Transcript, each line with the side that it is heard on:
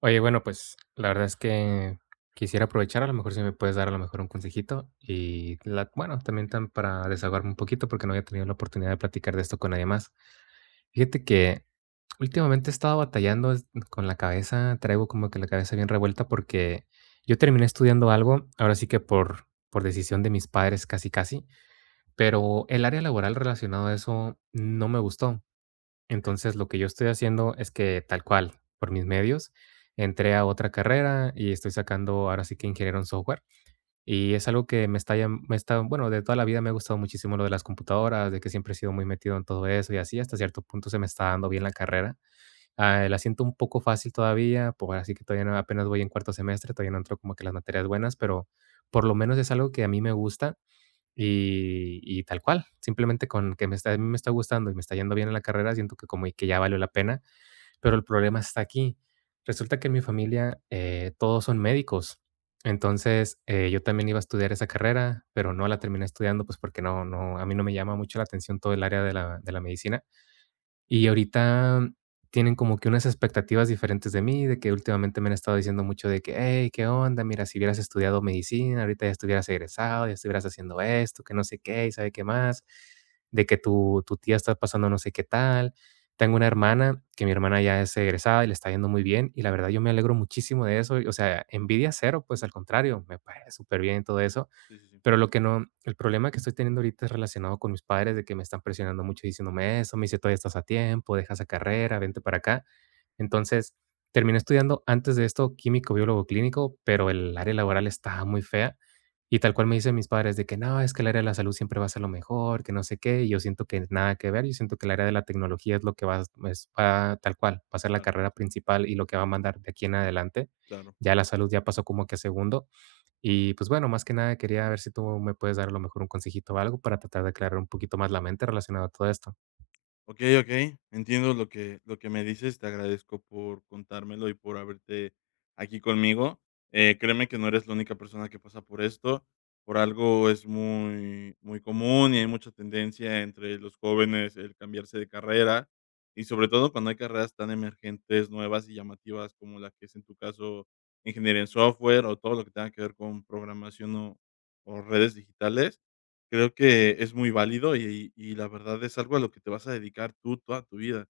right: Oye, bueno, pues, la verdad es que quisiera aprovechar, a lo mejor si me puedes dar a lo mejor un consejito y la bueno, también tan para desahogarme un poquito porque no había tenido la oportunidad de platicar de esto con nadie más. Fíjate que últimamente he estado batallando es con la cabeza, traigo como que la cabeza bien revuelta porque yo terminé estudiando algo, ahora sí que por decisión de mis padres casi, casi, pero el área laboral relacionado a eso no me gustó.
left: Okey.
right: Entonces, lo que yo estoy haciendo es que tal cual, por mis medios, entré a otra carrera y estoy sacando ahora sí que ingeniero en software. Y es algo que me está, bueno, de toda la vida me ha gustado muchísimo lo de las computadoras, de que siempre he sido muy metido en todo eso y así, hasta cierto punto se me está dando bien la carrera. Ah, la siento un poco fácil todavía, pues ahora sí que todavía no- apenas voy en cuarto semestre, todavía no entro como que las materias buenas, pero por lo menos es algo que a mí me gusta y tal cual, simplemente con que me está gustando y me está yendo bien en la carrera, siento que como que ya valió la pena, pero el problema está aquí. Resulta que en mi familia, todos son médicos. Entonces, yo también iba a estudiar esa carrera, pero no la terminé estudiando, pues, porque no, a mí no me llama mucho la atención todo el área de la medicina. Y ahorita tienen como que unas expectativas diferentes de mí, de que últimamente me han estado diciendo mucho de que, hey, ¿qué onda? Mira, si hubieras estudiado medicina, ahorita ya estuvieras egresado, ya estuvieras haciendo esto, que no sé qué, y sabe qué más, de que tu tía está pasando no sé qué tal. Tengo una hermana, que mi hermana ya es egresada y le está yendo muy bien, y la verdad yo me alegro muchísimo de eso, y, o sea, envidia cero, pues al contrario, me parece súper bien todo eso,
left: Sí, sí, sí.
right: pero lo que no el problema que estoy teniendo ahorita es relacionado con mis padres, de que me están presionando mucho diciéndome eso, me dice: "Todavía estás a tiempo, deja esa carrera, vente para acá". Entonces, terminé estudiando antes de esto químico, biólogo clínico, pero el área laboral estaba muy fea, y tal cual me dicen mis padres de que: "No, es que el área de la salud siempre va a ser lo mejor, que no sé qué", y yo siento que nada que ver, yo siento que el área de la tecnología es lo que va a- es va tal cual, va a ser la
left: Claro,
right: carrera principal y lo que va a mandar de aquí en adelante.
left: claro.
right: Ya la salud ya pasó como que a segundo. Y pues bueno, más que nada quería ver si tú me puedes dar a lo mejor un consejito o algo para tratar de aclarar un poquito más la mente relacionado a todo esto.
left: Okey, okey. Entiendo lo que me dices. Te agradezco por contármelo y por haberte aquí conmigo. Créeme que no eres la única persona que pasa por esto. Por algo es muy común y hay mucha tendencia entre los jóvenes el cambiarse de carrera, y sobre todo cuando hay carreras tan emergentes, nuevas y llamativas como la que es en tu caso ingeniería en software o todo lo que tenga que ver con programación o redes digitales. Creo que es muy válido y la verdad es algo a lo que te vas a dedicar tú toda tu vida.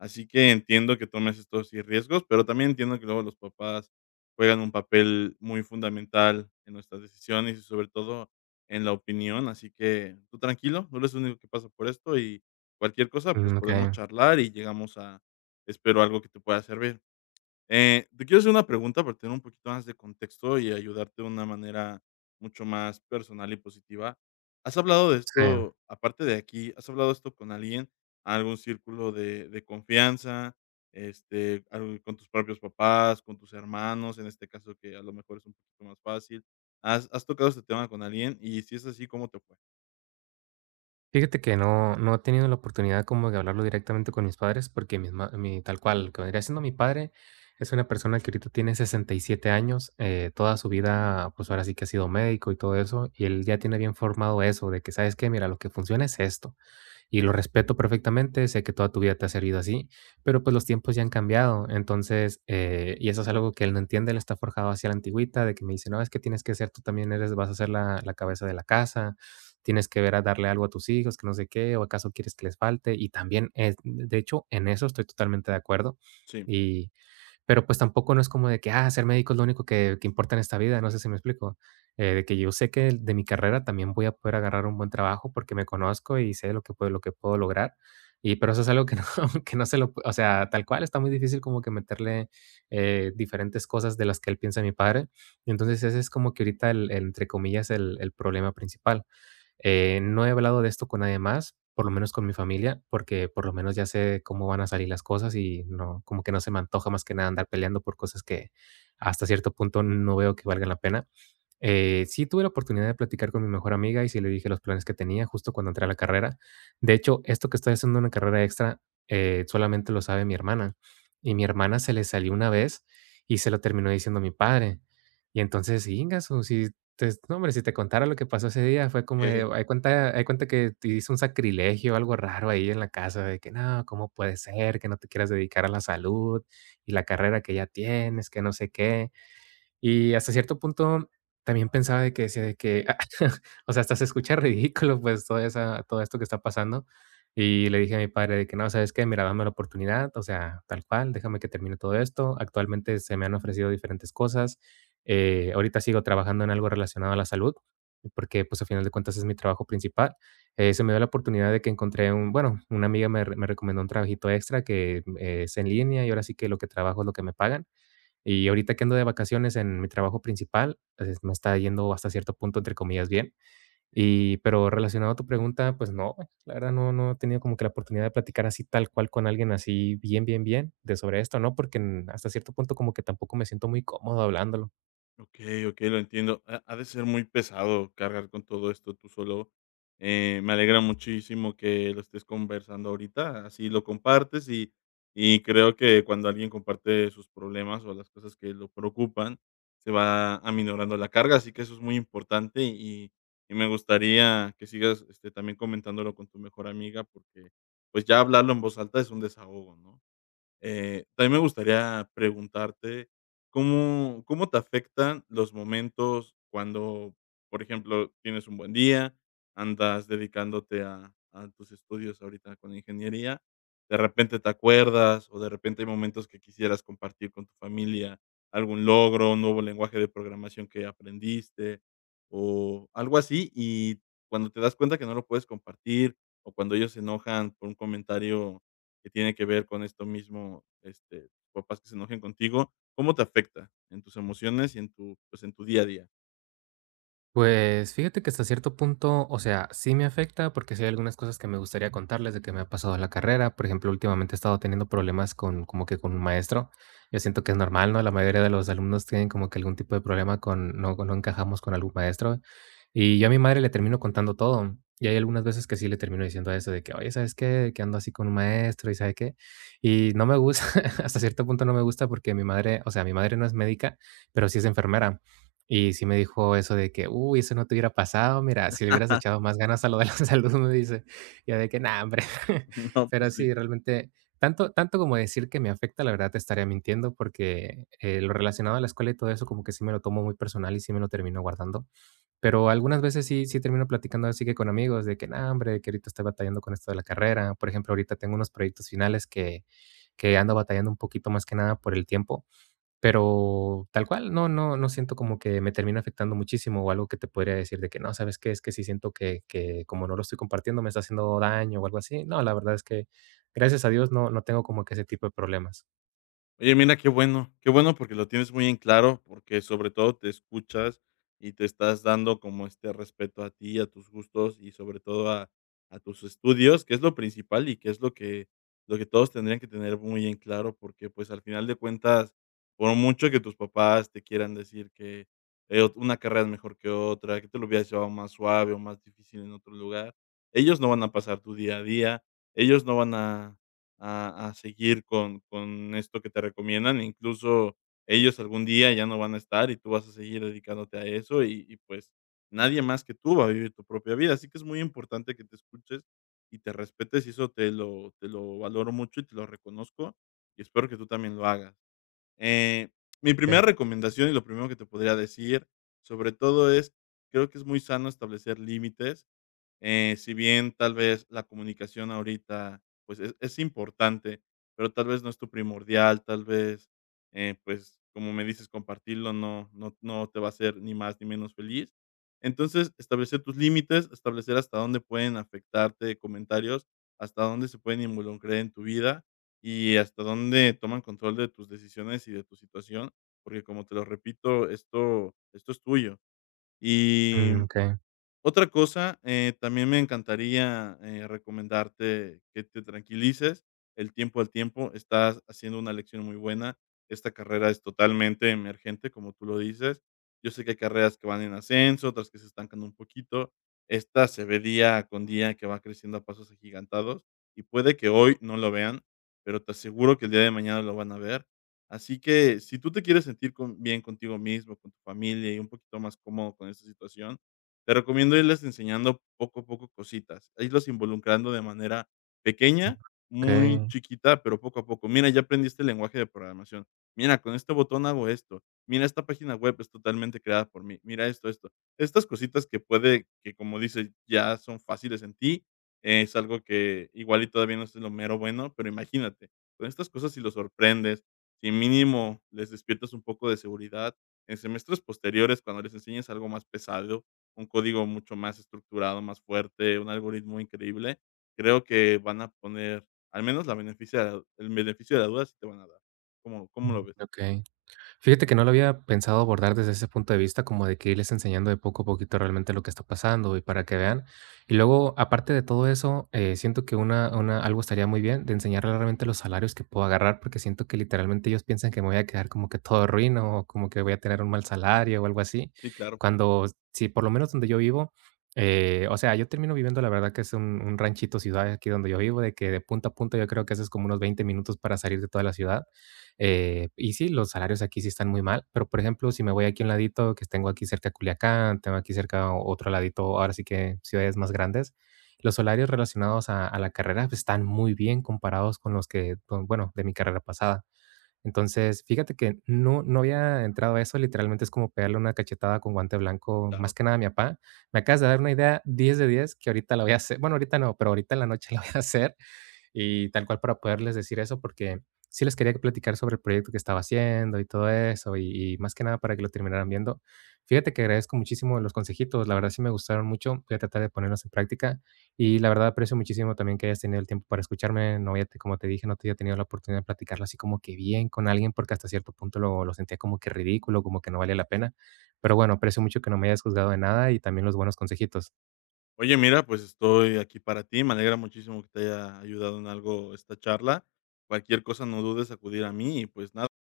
left: Así que entiendo que tomes estos sí riesgos, pero también entiendo que luego los papás juegan un papel muy fundamental en nuestras decisiones y sobre todo en la opinión. Así que tú tranquilo, no eres el único que pasa por esto y cualquier cosa, pues
right: Mm,
left: podemos
right: okey,
left: charlar y llegamos a, espero, algo que te pueda servir. Te quiero hacer una pregunta para tener un poquito más de contexto y ayudarte de una manera mucho más personal y positiva. ¿Has hablado de
right: sí.
left: esto, aparte de aquí, has hablado de esto con alguien, algún círculo de confianza, este, algo con tus propios papás, con tus hermanos, en este caso que a lo mejor es un poquito más fácil? ¿Has, has tocado este tema con alguien? Y si es así, ¿cómo te fue?
right: Fíjate que no he tenido la oportunidad como de hablarlo directamente con mis padres, porque mis ma mi tal cual, lo que vendría siendo mi padre es una persona que ahorita tiene 67 años, toda su vida, pues ahora sí que ha sido médico y todo eso, y él ya tiene bien formado eso de que, ¿sabes qué? Mira, lo que funciona es esto. Y lo respeto perfectamente, sé que toda tu vida te ha servido así, pero pues los tiempos ya han cambiado. Entonces, y eso es algo que él no entiende, él está forjado hacia la antigüita, de que me dice, no, es que tienes que ser, tú también eres, vas a ser la cabeza de la casa, tienes que ver a darle algo a tus hijos, que no sé qué, o acaso quieres que les falte. Y también, es, de hecho, en eso estoy totalmente de acuerdo.
left: Sí,
right: Y, pero, pues, tampoco no es como de que, ah, ser médico es lo único que importa en esta vida, no sé si me explico. De que yo sé que de mi carrera también voy a poder agarrar un buen trabajo porque me conozco y sé lo que puedo lograr. Y, pero eso es algo que no que no se lo pu- o sea, tal cual, está muy difícil como que meterle, diferentes cosas de las que él piensa, mi padre. Y entonces, ese es como que ahorita entre comillas, el problema principal. No he hablado de esto con nadie más, por lo menos con mi familia, porque por lo menos ya sé cómo van a salir las cosas y no, como que no se me antoja más que nada andar peleando por cosas que hasta cierto punto no veo que valgan la pena. Sí tuve la oportunidad de platicar con mi mejor amiga y sí le dije los planes que tenía justo cuando entré a la carrera. De hecho, esto que estoy haciendo una carrera extra solamente lo sabe mi hermana. Y mi hermana se le salió una vez y se lo terminó diciendo mi padre. Y entonces, ingaso, sí, entonces, no, hombre, si te contara lo que pasó ese día, fue como
left: ok.
right: de, hay cuenta que te hice un sacrilegio, algo raro ahí en la casa, de que no, ¿cómo puede ser que no te quieras dedicar a la salud y la carrera que ya tienes, que no sé qué? Y hasta cierto punto también pensaba de que decía de que, o sea, hasta se escucha ridículo, pues, toda esa todo esto que está pasando. Y le dije a mi padre de que: "No, ¿sabes qué? Mira, dame la oportunidad, o sea, tal cual, déjame que termine todo esto". Actualmente se me han ofrecido diferentes cosas. Ahorita sigo trabajando en algo relacionado a la salud, porque, pues, a final de cuentas es mi trabajo principal. Se me dio la oportunidad de que encontré un bueno, una amiga me recomendó un trabajito extra que, es en línea y ahora sí que lo que trabajo es lo que me pagan. Y ahorita que ando de vacaciones en mi trabajo principal, pues, me está yendo hasta cierto punto, entre comillas, bien. Y, pero relacionado a tu pregunta, pues no, la verdad no, no he tenido como que la oportunidad de platicar así tal cual con alguien así bien, bien, bien de sobre esto, ¿no? Porque en- hasta cierto punto como que tampoco me siento muy cómodo hablándolo.
left: Ok, ok, lo entiendo. Ha de ser muy pesado cargar con todo esto tú solo. Me alegra muchísimo que lo estés conversando ahorita, así lo compartes y creo que cuando alguien comparte sus problemas o las cosas que lo preocupan, se va aminorando la carga, así que eso es muy importante y me gustaría que sigas, este, también comentándolo con tu mejor amiga porque, pues, ya hablarlo en voz alta es un desahogo, ¿no? También me gustaría preguntarte, ¿cómo cómo te afectan los momentos cuando, por ejemplo, tienes un buen día, andas dedicándote a tus estudios ahorita con ingeniería, de repente te acuerdas, o de repente hay momentos que quisieras compartir con tu familia algún logro, un nuevo lenguaje de programación que aprendiste, o algo así, y cuando te das cuenta que no lo puedes compartir, o cuando ellos se enojan por un comentario que tiene que ver con esto mismo, este, papás que se enojen contigo, ¿cómo te afecta en tus emociones y en tu, pues, en tu día a día?
right: Pues, fíjate que hasta cierto punto, o sea, sí me afecta, porque sí hay algunas cosas que me gustaría contarles de que me ha pasado en la carrera. Por ejemplo, últimamente he estado teniendo problemas con como que con un maestro. Yo siento que es normal, ¿no? La mayoría de los alumnos tienen como que algún tipo de problema con no encajamos con algún maestro. Y yo a mi madre le termino contando todo. Y hay algunas veces que sí le termino diciendo eso de que: "Oye, ¿sabes qué? Que ando así con un maestro y ¿sabe qué?". Y no me gusta, hasta cierto punto no me gusta porque mi madre, o sea, mi madre no es médica, pero sí es enfermera. Y sí me dijo eso de que: "Uy, eso no te hubiera pasado, mira, si le hubieras echado más ganas a lo de la salud", me dice. Yo de que: nah hombre".
left: No,
right: Pero
left: pues sí.
right: sí, realmente, tanto tanto como decir que me afecta, la verdad te estaría mintiendo, porque, lo relacionado a la escuela y todo eso, como que sí me lo tomo muy personal y sí me lo termino guardando. Pero algunas veces sí termino platicando así que con amigos de que: nah hombre, que ahorita estoy batallando con esto de la carrera". Por ejemplo, ahorita tengo unos proyectos finales que ando batallando un poquito más que nada por el tiempo. Pero tal cual, no siento como que me termina afectando muchísimo, o algo que te podría decir de que: "No, ¿sabes qué? Es que sí siento que como no lo estoy compartiendo, me está haciendo daño", o algo así. No, la verdad es que, gracias a Dios, no tengo como que ese tipo de problemas.
left: Oye, mira, qué bueno porque lo tienes muy en claro, porque sobre todo te escuchas y te estás dando como este respeto a ti, a tus gustos y sobre todo a tus estudios, que es lo principal y que es lo que todos tendrían que tener muy en claro, porque pues al final de cuentas, por mucho que tus papás te quieran decir que una carrera es mejor que otra, que te lo hubieras llevado más suave o más difícil en otro lugar, ellos no van a pasar tu día a día, ellos no van a a seguir con esto que te recomiendan, incluso ellos algún día ya no van a estar y tú vas a seguir dedicándote a eso y, pues, nadie más que tú va a vivir tu propia vida. Así que es muy importante que te escuches y te respetes, y eso te lo valoro mucho y te lo reconozco, y espero que tú también lo hagas. Eh, Mi primera
right: Okey.
left: recomendación y lo primero que te podría decir, sobre todo es, creo que es muy sano establecer límites, si bien tal vez la comunicación ahorita, pues, es importante, pero tal vez no es tu primordial, tal vez, pues, como me dices, compartirlo no te va a hacer ni más ni menos feliz. Entonces, establecer tus límites, establecer hasta dónde pueden afectarte comentarios, hasta dónde se pueden involucrar en tu vida y hasta dónde toman control de tus decisiones y de tu situación, porque como te lo repito, esto es tuyo. Y
right: Mm, okey,
left: otra cosa, también me encantaría, recomendarte que te tranquilices, el tiempo al tiempo, estás haciendo una elección muy buena, esta carrera es totalmente emergente, como tú lo dices, yo sé que hay carreras que van en ascenso, otras que se estancan un poquito, esta se ve día con día que va creciendo a pasos agigantados y puede que hoy no lo vean, pero te aseguro que el día de mañana lo van a ver, así que si tú te quieres sentir con bien contigo mismo, con tu familia y un poquito más cómodo con esta situación, te recomiendo irles enseñando poco a poco cositas, e irlos involucrando de manera pequeña, muy
right: okey,
left: chiquita, pero poco a poco. Mira, ya aprendiste el lenguaje de programación. Mira, con este botón hago esto. Mira, esta página web es totalmente creada por mí. Mira esto, esto. Estas cositas que puede que, como dices, ya son fáciles en ti, es algo que igual y todavía no es lo mero bueno, pero imagínate, con estas cosas si los sorprendes, si mínimo les despiertas un poco de seguridad, en semestres posteriores, cuando les enseñes algo más pesado, un código mucho más estructurado, más fuerte, un algoritmo increíble, creo que van a poner al menos la beneficia de la el beneficio de la duda sí te van a dar. ¿Cómo cómo lo ves?
right: okey. Fíjate que no lo había pensado abordar desde ese punto de vista, como de que irles enseñando de poco a poquito realmente lo que está pasando y para que vean. Y luego, aparte de todo eso, siento que algo estaría muy bien de enseñarles realmente los salarios que puedo agarrar, porque siento que literalmente ellos piensan que me voy a quedar como que todo ruino, o como que voy a tener un mal salario o algo así.
left: Sí, claro,
right: Cuando, sí, por lo menos donde yo vivo, o sea, yo termino viviendo, la verdad que es un ranchito ciudad aquí donde yo vivo, de que de punta a punta yo creo que haces como unos 20 minutos para salir de toda la ciudad. Y sí, los salarios aquí sí están muy mal, pero, por ejemplo, si me voy aquí a un ladito, que tengo aquí cerca Culiacán, tengo aquí cerca otro ladito, ahora sí que ciudades más grandes, los salarios relacionados a la carrera pues, están muy bien comparados con los que, con- bueno, de mi carrera pasada. Entonces, fíjate que no, no había entrado a eso, literalmente es como pegarle una cachetada con guante blanco, más
left: claro.
right: que nada a mi papá. Me acabas de dar una idea 10 de 10 que ahorita la voy a hacer, bueno, ahorita no, pero ahorita en la noche la voy a hacer y tal cual para poderles decir eso, porque sí les quería platicar sobre el proyecto que estaba haciendo y todo eso, y más que nada para que lo terminaran viendo. Fíjate que agradezco muchísimo los consejitos, la verdad sí me gustaron mucho, voy a tratar de ponerlos en práctica y la verdad aprecio muchísimo también que hayas tenido el tiempo para escucharme, no había, como te dije, no te había tenido la oportunidad de platicarlo así como que bien con alguien porque hasta cierto punto lo sentía como que ridículo, como que no valía la pena, pero bueno, aprecio mucho que no me hayas juzgado de nada y también los buenos consejitos.
left: Oye, mira, pues, estoy aquí para ti. Me alegra muchísimo que te haya ayudado en algo esta charla. Cualquier cosa no dudes acudir a mí y, pues, nada.